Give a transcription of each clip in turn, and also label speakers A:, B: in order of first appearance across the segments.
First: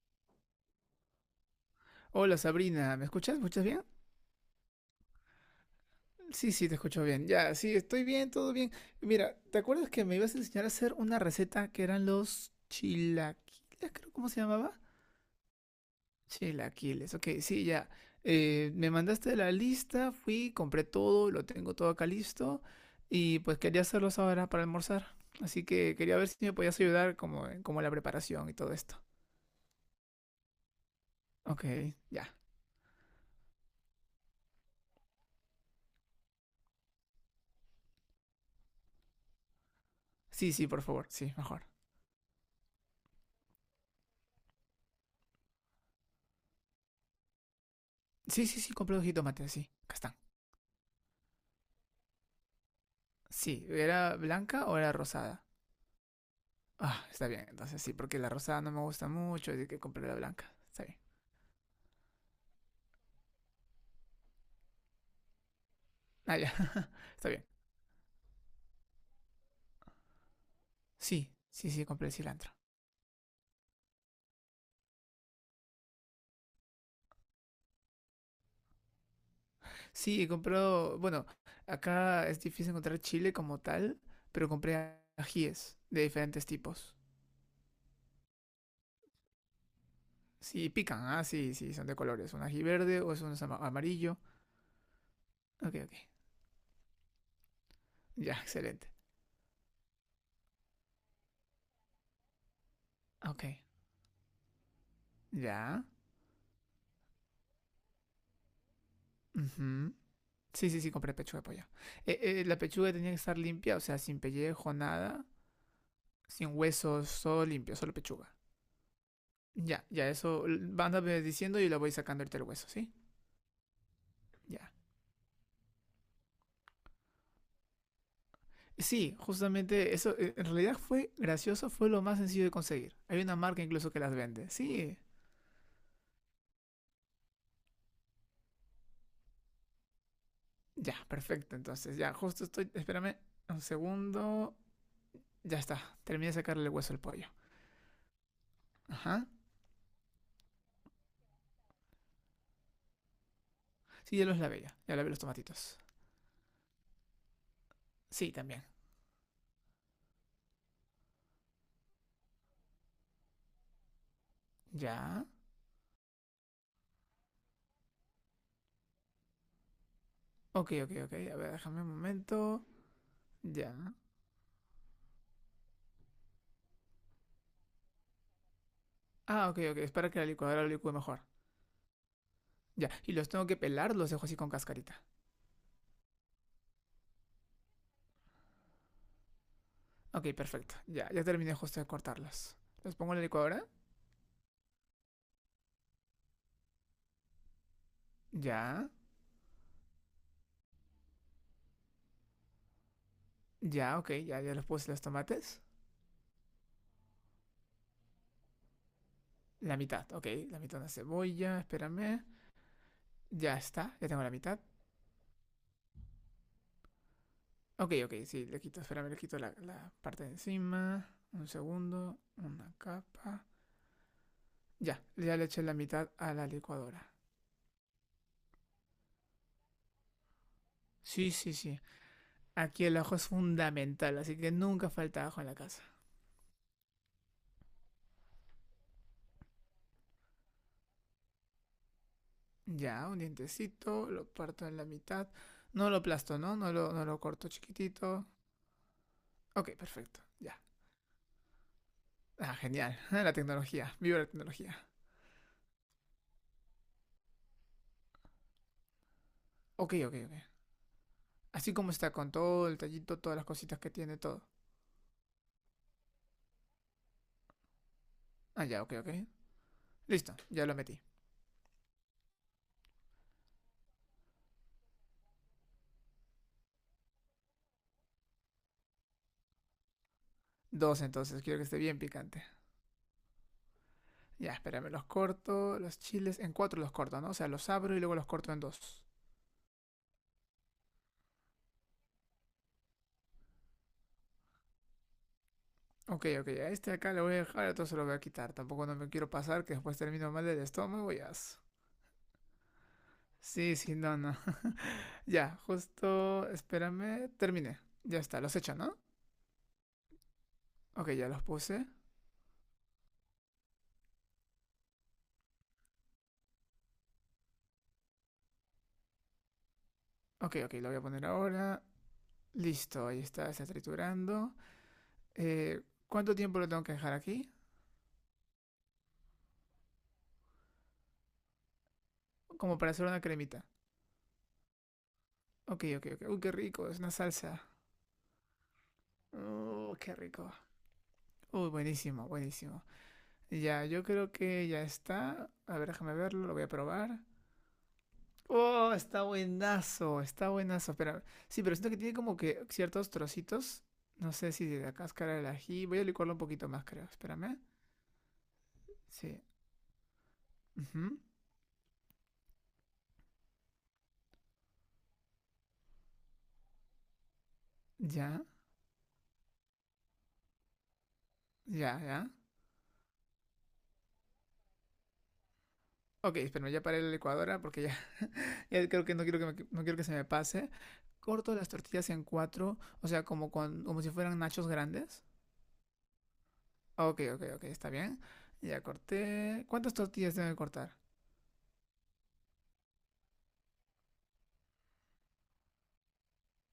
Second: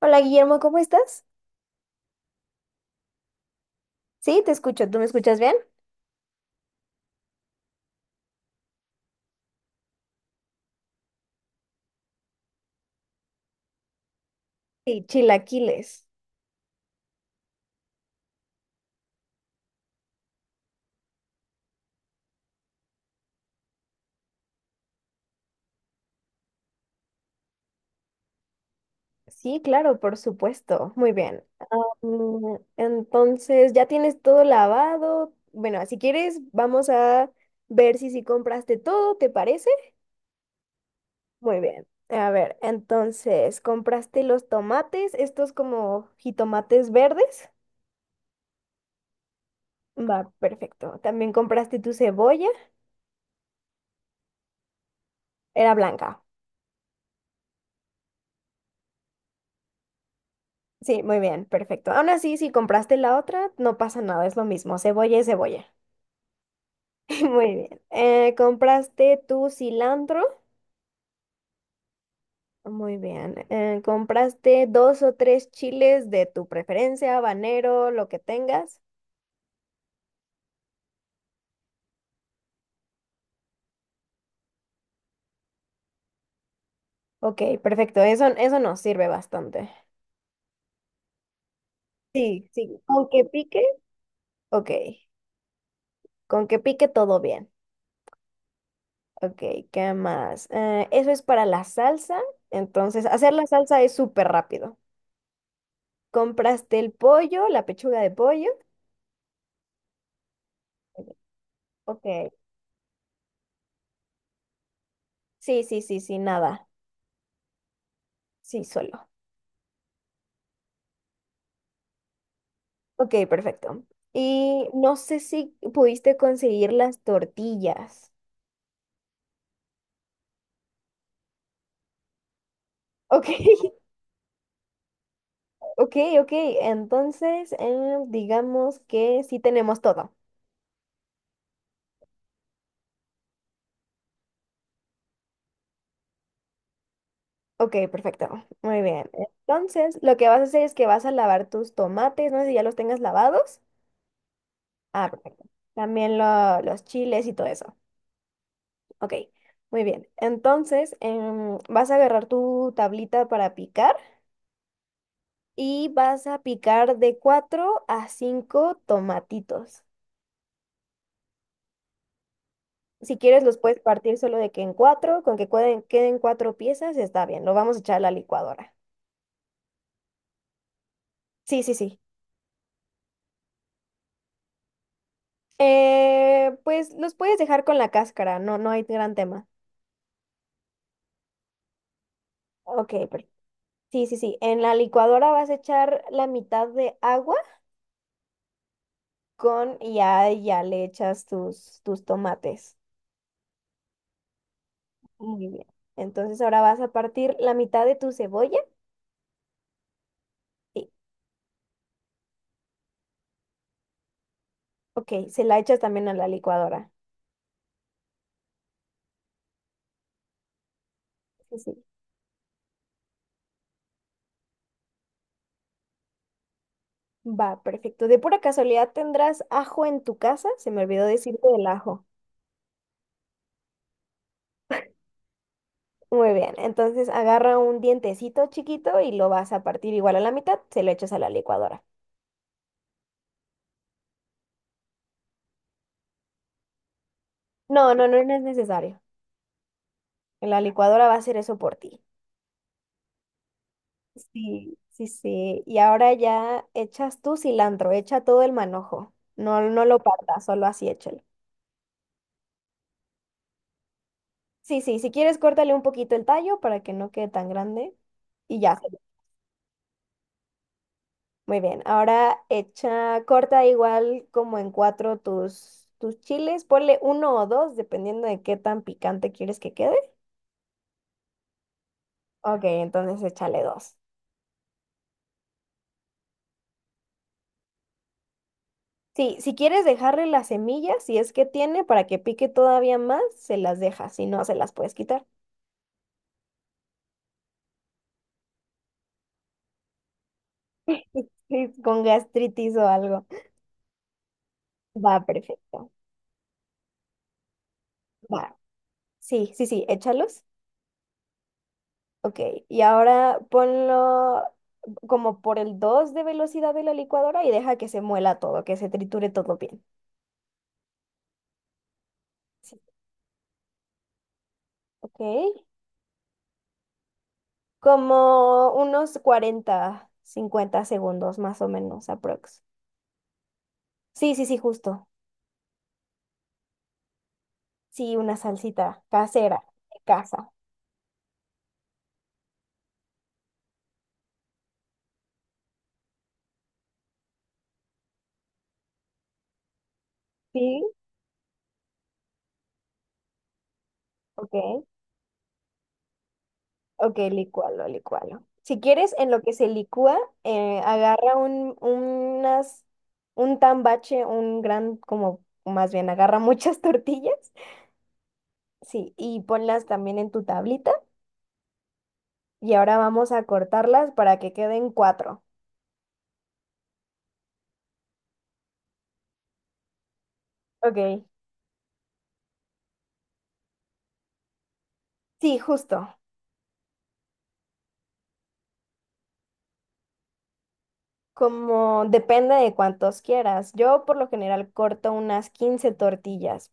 A: Hola Guillermo, ¿cómo estás?
B: Hola Sabrina, ¿me escuchas? ¿Me escuchas bien?
A: Sí, te escucho. ¿Tú me escuchas bien?
B: Sí, sí, te escucho bien. Ya, sí, estoy bien, todo bien. Mira, ¿te acuerdas que me ibas a enseñar a hacer una receta que eran los chilaquiles, creo? ¿Cómo se llamaba?
A: Sí, chilaquiles.
B: Chilaquiles, ok, sí, ya. Me mandaste la lista, fui, compré todo, lo tengo todo acá listo y pues quería hacerlos ahora para almorzar. Así que quería ver si me podías ayudar como, como la preparación y todo esto.
A: Sí, claro, por supuesto. Muy bien.
B: Ok, ya.
A: Entonces, ya tienes todo lavado. Bueno, si quieres, vamos a ver si sí compraste todo, ¿te parece?
B: Sí, sí, por favor, sí,
A: Muy
B: mejor.
A: bien. A ver, entonces, ¿compraste los tomates? Estos como jitomates verdes.
B: Sí, sí, sí, compré 2 jitomates, sí. ¿Acá están?
A: Va, perfecto. También compraste tu cebolla.
B: Sí, ¿era blanca o era rosada?
A: Era blanca.
B: Ah, está bien, entonces sí, porque la rosada no me gusta mucho, así que compré la blanca. Está bien.
A: Sí, muy bien, perfecto. Aún así, si compraste la otra, no pasa nada, es lo mismo, cebolla y cebolla.
B: Ah, ya, está bien.
A: Muy bien. ¿Compraste tu cilantro?
B: Sí, sí, sí, compré el cilantro.
A: Muy bien. ¿Compraste dos o tres chiles de tu preferencia, habanero, lo que tengas?
B: Sí, compré, bueno, acá es difícil encontrar chile como tal, pero compré ajíes de diferentes tipos.
A: Ok, perfecto, eso nos sirve bastante.
B: Sí, pican, ah, sí, sí, son de colores. Un
A: Sí,
B: ají
A: sí.
B: verde
A: ¿Con
B: o es
A: que
B: un
A: pique?
B: amarillo.
A: Ok,
B: Ok, ok.
A: con que pique todo bien.
B: Ya, excelente.
A: Ok, ¿qué más? Eso es para la salsa, entonces hacer
B: Ok,
A: la salsa es súper rápido.
B: ya.
A: Compraste el pollo, la pechuga de pollo.
B: Ujú. Sí, sí, sí, compré pechuga de pollo.
A: Ok.
B: La pechuga tenía que estar limpia, o sea, sin pellejo, nada.
A: Sí, sí, sí, sí,
B: Sin
A: nada.
B: huesos, todo limpio, solo pechuga.
A: Sí, solo.
B: Ya, ya, eso, vándame diciendo y yo le voy sacando ahorita el hueso, ¿sí?
A: Ok, perfecto. Y
B: Ya.
A: no sé si pudiste conseguir las tortillas.
B: Sí, justamente eso, en realidad fue gracioso, fue lo más sencillo de conseguir. Hay
A: Ok,
B: una marca incluso que las vende. Sí,
A: ok, ok. Entonces, digamos que sí tenemos todo.
B: ya, perfecto, entonces, ya, justo estoy, espérame un segundo. Ya está, terminé de sacarle el hueso al pollo.
A: Ok, perfecto. Muy bien.
B: Ajá.
A: Entonces, lo que vas a hacer es que vas a lavar tus tomates. No sé si ya los tengas lavados.
B: Sí, ya los lavé ya, ya
A: Ah,
B: lavé los
A: perfecto.
B: tomatitos.
A: También los chiles y todo eso.
B: Sí, también.
A: Ok, muy bien. Entonces, vas a agarrar tu tablita para picar
B: Ya.
A: y vas a picar de 4 a 5 tomatitos.
B: Ok, ok, ok, a ver, déjame un momento.
A: Si quieres, los
B: Ya.
A: puedes partir solo de que en cuatro, con que queden, cuatro piezas, está bien. Lo vamos a echar a la licuadora.
B: Ah, ok, ok, es para que la licuadora lo licúe mejor.
A: Sí, sí, sí.
B: Ya, y los tengo que pelar, ¿los dejo así con cascarita?
A: Pues los puedes dejar con la cáscara, no, no hay gran tema.
B: Ok, perfecto. Ya, ya terminé justo de cortarlos.
A: Ok,
B: Los pongo en la
A: per-
B: licuadora.
A: Sí, sí, sí. En la licuadora vas a echar la mitad de agua
B: Ya,
A: con, y ya, ya le echas tus tomates.
B: ya, ok, ya, ya los puse los
A: Muy
B: tomates.
A: bien. Entonces ahora vas a partir la mitad de tu cebolla.
B: La mitad, ok, la mitad de
A: Sí.
B: la cebolla, espérame. Ya está, ya tengo la mitad.
A: Ok, se la echas también a la licuadora.
B: Ok, ok, sí, le quito, espérame, le quito la parte de encima. Un
A: Sí, sí.
B: segundo, una capa. Ya, ya le eché la mitad a la licuadora.
A: Va, perfecto. De pura casualidad, ¿tendrás ajo en tu casa? Se me olvidó
B: Sí,
A: decirte
B: sí,
A: del
B: sí.
A: ajo.
B: Aquí el ajo es fundamental, así que nunca falta ajo en la casa.
A: Muy bien. Entonces agarra un dientecito chiquito y lo vas a partir igual a la mitad, se lo echas a la licuadora.
B: Ya, un dientecito, lo parto en la mitad. No lo aplasto, ¿no? No lo corto
A: No, no, no,
B: chiquitito.
A: no es necesario.
B: Ok, perfecto, ya.
A: La licuadora va a hacer eso por ti.
B: Ah, genial. La tecnología, viva la tecnología.
A: Sí, sí, sí. Y ahora ya echas tu cilantro, echa todo el manojo. No, no
B: Ok,
A: lo
B: ok,
A: partas,
B: ok.
A: solo así échalo.
B: Así como está con todo el tallito, todas las cositas que tiene, todo.
A: Sí, sí, si quieres, córtale un poquito el tallo para que no quede tan grande. Y
B: Ah,
A: ya.
B: ya, ok, ok. Listo, ya lo metí.
A: Muy bien. Ahora echa, corta igual como en cuatro tus chiles. Ponle uno o dos, dependiendo de qué tan picante quieres que quede.
B: Dos entonces, quiero que esté bien picante.
A: Ok, entonces échale dos.
B: Ya, espérame, los corto, los chiles, en cuatro los corto, ¿no? O sea, los abro y luego los corto en dos.
A: Sí, si quieres dejarle las semillas, si es que tiene, para que pique todavía más, se las dejas. Si no, se las puedes quitar.
B: Ok, ok, a este acá lo voy a dejar, entonces lo voy a quitar. Tampoco no me quiero pasar que después termino mal del estómago ya.
A: Sí, con gastritis o algo.
B: Sí, sí, no, no.
A: Va,
B: Ya,
A: perfecto.
B: justo, espérame, terminé. Ya está, los
A: Va.
B: he hecho, ¿no?
A: Sí, sí, sí, échalos.
B: Ok, ya los puse.
A: Ok, y ahora ponlo como por el 2 de velocidad de la licuadora y deja que se muela todo, que se triture todo bien.
B: Ok, ok, lo voy a poner ahora.
A: Sí.
B: Listo, ahí está, está triturando.
A: Ok,
B: Eh, ¿Cuánto tiempo lo tengo que dejar aquí?
A: como unos 40, 50 segundos más o menos, aprox.
B: Como para hacer una cremita.
A: Sí, sí, sí, justo.
B: Ok, ok, ok. Uy, qué rico, es una salsa.
A: Sí, una salsita casera de
B: Qué rico.
A: casa.
B: Uy, buenísimo, buenísimo. Ya, yo creo que ya está. A ver, déjame verlo, lo voy a probar. Oh, está buenazo, está
A: Sí,
B: buenazo. Espera, sí, pero siento que tiene como que ciertos trocitos. No sé si
A: ok.
B: de la cáscara del ají. Voy a licuarlo un poquito más, creo.
A: Ok,
B: Espérame.
A: licualo, licualo. Si quieres, en
B: Sí.
A: lo que se licúa,
B: Ujú.
A: agarra unas, un tambache, un gran, como más bien, agarra muchas tortillas.
B: Ya,
A: Sí, y ponlas también en tu tablita.
B: ya, ya.
A: Y ahora vamos a cortarlas para que queden cuatro.
B: Ok, espérame, ya paré la licuadora porque ya, ya creo que no quiero que, no quiero que se me pase.
A: Ok.
B: Corto las tortillas en cuatro, o sea, como si fueran nachos grandes.
A: Sí, justo.
B: Ok, ok, ok, está bien. Ya corté. ¿Cuántas tortillas tengo que cortar?
A: Como depende de cuántos quieras. Yo por lo general corto unas 15 tortillas.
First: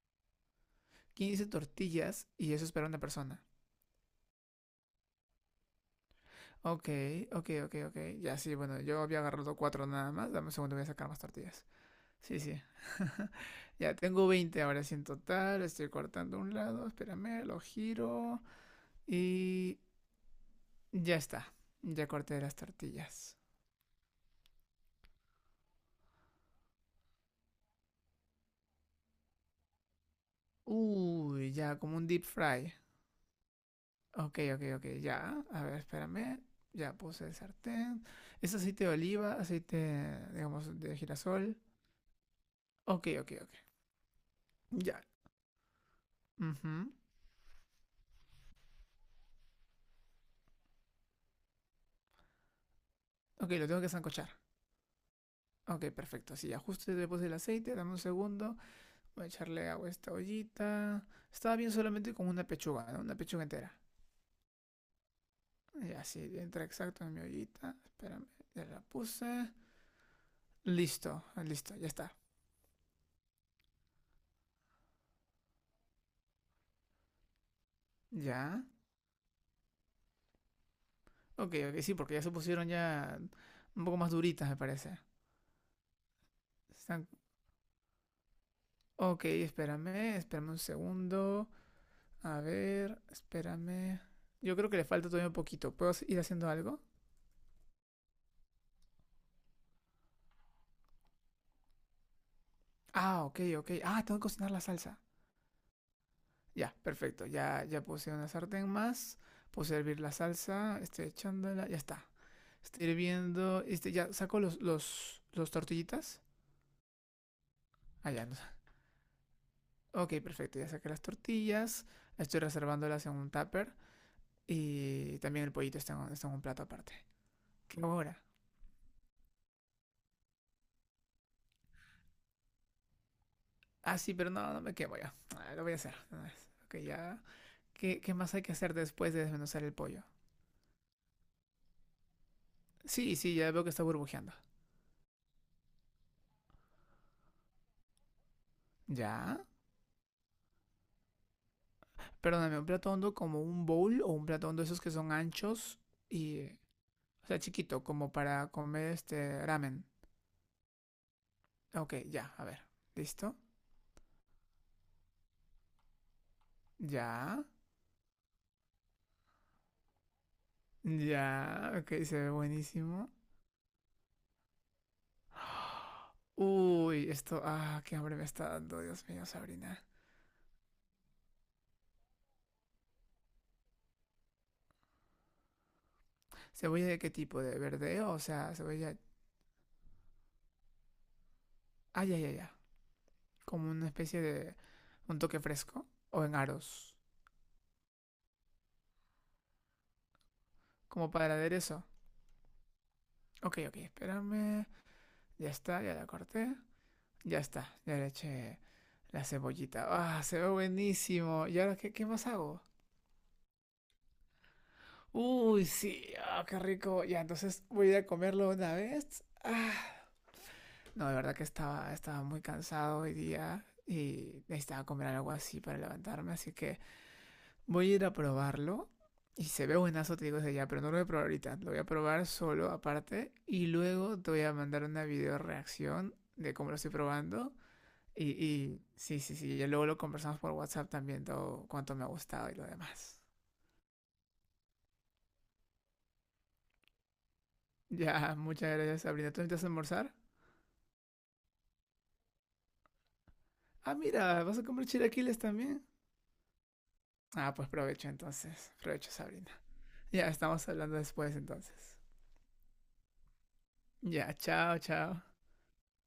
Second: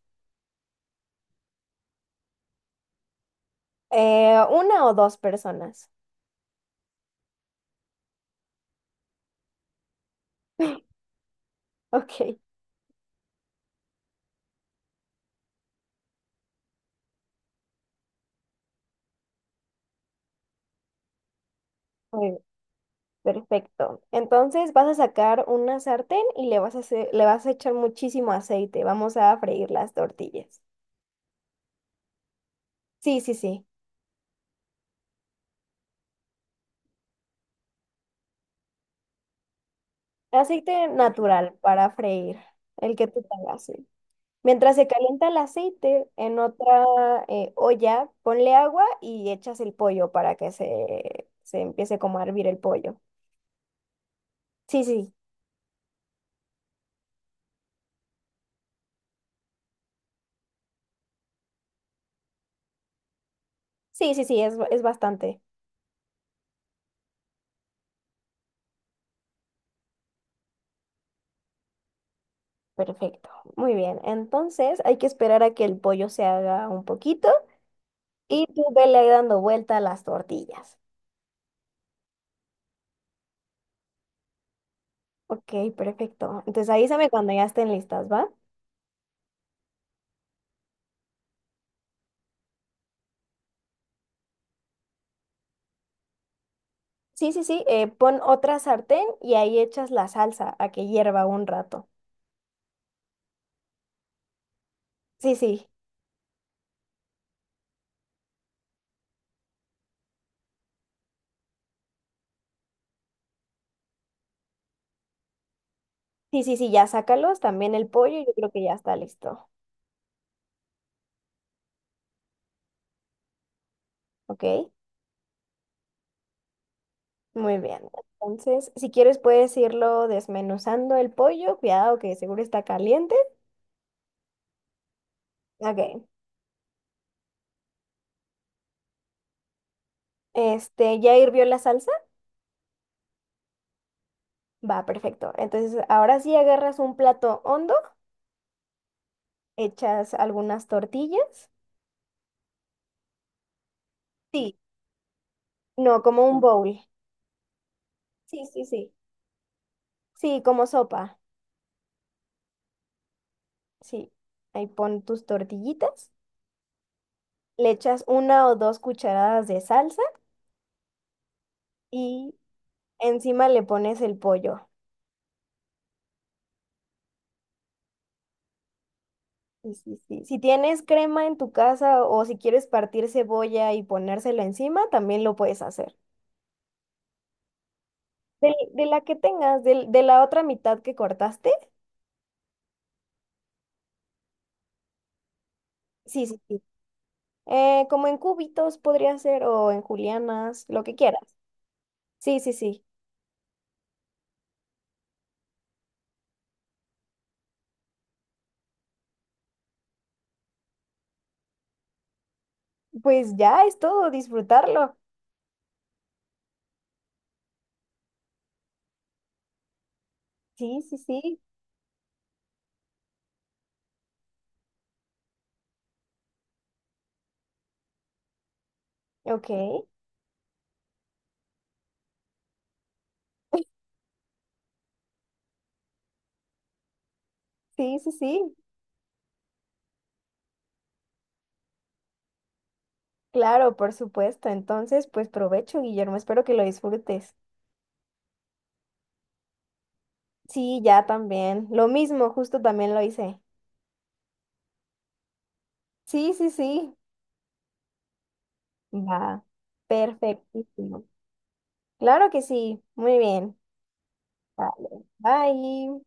B: 15 tortillas y eso es para una persona.
A: Una o dos personas.
B: Ok, ok, ok, ok. Ya sí, bueno, yo había agarrado cuatro nada más. Dame un segundo, voy a sacar más tortillas.
A: Ok.
B: Sí, sí. Ya tengo 20 ahora sí en total. Estoy cortando un lado, espérame, lo giro. Y ya está. Ya
A: muy
B: corté las tortillas.
A: Perfecto. Entonces vas a sacar una sartén y le vas a le vas a echar muchísimo aceite. Vamos a freír las tortillas.
B: Uy, ya, como un deep fry.
A: Sí, sí, sí.
B: Ok, ok, ok, ya. A ver, espérame. Ya puse el sartén. Es aceite de oliva, aceite, digamos,
A: Aceite
B: de
A: natural
B: girasol.
A: para freír, el que
B: Ok,
A: tú
B: ok, ok.
A: tengas. Sí. Mientras se
B: Ya.
A: calienta el aceite en
B: Ujú.
A: otra olla, ponle agua y echas el pollo para que se empiece como a hervir el pollo.
B: Ok, lo tengo que sancochar.
A: Sí, sí.
B: Ok, perfecto. Así ya, justo después del aceite, dame un segundo. Voy a echarle agua a esta ollita. Estaba bien solamente con una pechuga, ¿no? Una pechuga entera.
A: Sí, sí, sí, es bastante.
B: Y así entra exacto en mi ollita. Espérame, ya la puse. Listo, listo, ya está.
A: Perfecto. Muy bien. Entonces hay que esperar a que el pollo se haga un poquito. Y tú
B: Ya.
A: vele ahí dando vuelta a las tortillas.
B: Ok, ok, sí, porque ya se pusieron ya un poco más duritas, me parece.
A: Ok, perfecto. Entonces
B: Están...
A: avísame cuando ya estén listas, ¿va?
B: Ok, espérame, espérame un segundo. A ver, espérame. Yo creo que le falta todavía un poquito. ¿Puedo ir haciendo algo?
A: Sí, sí, sí. Pon otra sartén y ahí echas la salsa a que hierva un rato.
B: Ah, ok, ok. Ah, tengo que cocinar la salsa.
A: Sí, sí.
B: Ya, perfecto. Ya, ya puse una sartén más. Puse a hervir la salsa. Este, echándola. Ya está. Estoy hirviendo. Este, ya saco los tortillitas.
A: Sí, sí, sí, ya sácalos. También el
B: Ah,
A: pollo,
B: ya.
A: yo
B: no
A: creo
B: sa-
A: que ya está listo.
B: Ok, perfecto. Ya saqué las tortillas. Estoy reservándolas en un tupper.
A: Ok,
B: Y también el pollito está en, está en un plato aparte.
A: muy
B: ¿Qué
A: bien.
B: hago ahora?
A: Entonces, si quieres puedes irlo desmenuzando el pollo. Cuidado que seguro está caliente.
B: Ah, sí, pero no, no me quemo ya. Ah, lo voy a hacer
A: Ok.
B: de una vez. Ok, ya. ¿Qué, qué más hay que hacer después de desmenuzar el pollo?
A: Este, ¿ya hirvió la salsa?
B: Sí, sí, ya veo que está burbujeando.
A: Va, perfecto. Entonces, ahora sí agarras un plato hondo,
B: Ya,
A: echas algunas tortillas.
B: perdóname, ¿un plato hondo como un bowl o un plato
A: Sí,
B: hondo esos que son anchos
A: no, como un
B: y,
A: bowl.
B: o sea, chiquito, como
A: Sí,
B: para
A: sí, sí.
B: comer este ramen?
A: Sí, como sopa.
B: Ok, ya, a ver, ¿listo?
A: Sí. Ahí pon tus tortillitas,
B: Ya,
A: le echas una o dos cucharadas de salsa
B: ya, ok, se ve
A: y
B: buenísimo.
A: encima le pones el pollo.
B: Uy, esto, ah, qué hambre me está dando, Dios mío,
A: Sí,
B: Sabrina.
A: sí, sí. Si tienes crema en tu casa o si quieres partir cebolla y ponérselo encima, también lo puedes hacer.
B: ¿Cebolla de qué tipo? ¿De verde? O sea,
A: De,
B: cebolla,
A: la que tengas, de, la otra mitad que cortaste.
B: ah, ya, ya, ya, como una especie de, un toque fresco o
A: Sí,
B: en
A: sí, sí.
B: aros,
A: Como en cubitos podría ser o en julianas, lo que
B: como
A: quieras.
B: para aderezo.
A: Sí, sí, sí.
B: Ok, ok, espérame, ya está, ya la corté, ya está, ya le eché la cebollita. Ah, se ve buenísimo. ¿Y ahora qué, qué más hago?
A: Pues ya es todo, disfrutarlo.
B: Uy, sí. Ah, qué rico. Ya, entonces voy a ir a comerlo una vez. Ah.
A: Sí, sí,
B: No, de verdad
A: sí.
B: que estaba, estaba muy cansado hoy día y necesitaba comer algo así para levantarme. Así que voy a ir a probarlo. Y
A: Ok.
B: se ve buenazo, te digo desde ya, pero no lo voy a probar ahorita. Lo voy a probar solo aparte y luego te voy a mandar una video reacción de cómo lo estoy probando.
A: Sí, sí, sí.
B: Y sí, sí, sí, ya luego lo conversamos por WhatsApp también, todo cuánto me ha gustado y lo demás.
A: Claro, por supuesto. Entonces, pues provecho, Guillermo. Espero que lo disfrutes.
B: Ya, muchas gracias, Sabrina. ¿Tú necesitas almorzar?
A: Sí, ya también. Lo mismo, justo también lo hice.
B: Ah, mira, ¿vas a comer chilaquiles también?
A: Sí, sí, sí.
B: Ah, pues provecho entonces. Provecho,
A: Va.
B: Sabrina. Ya, estamos hablando
A: Perfectísimo.
B: después entonces.
A: Claro que sí. Muy bien.
B: Ya, chao,
A: Vale.
B: chao.
A: Bye.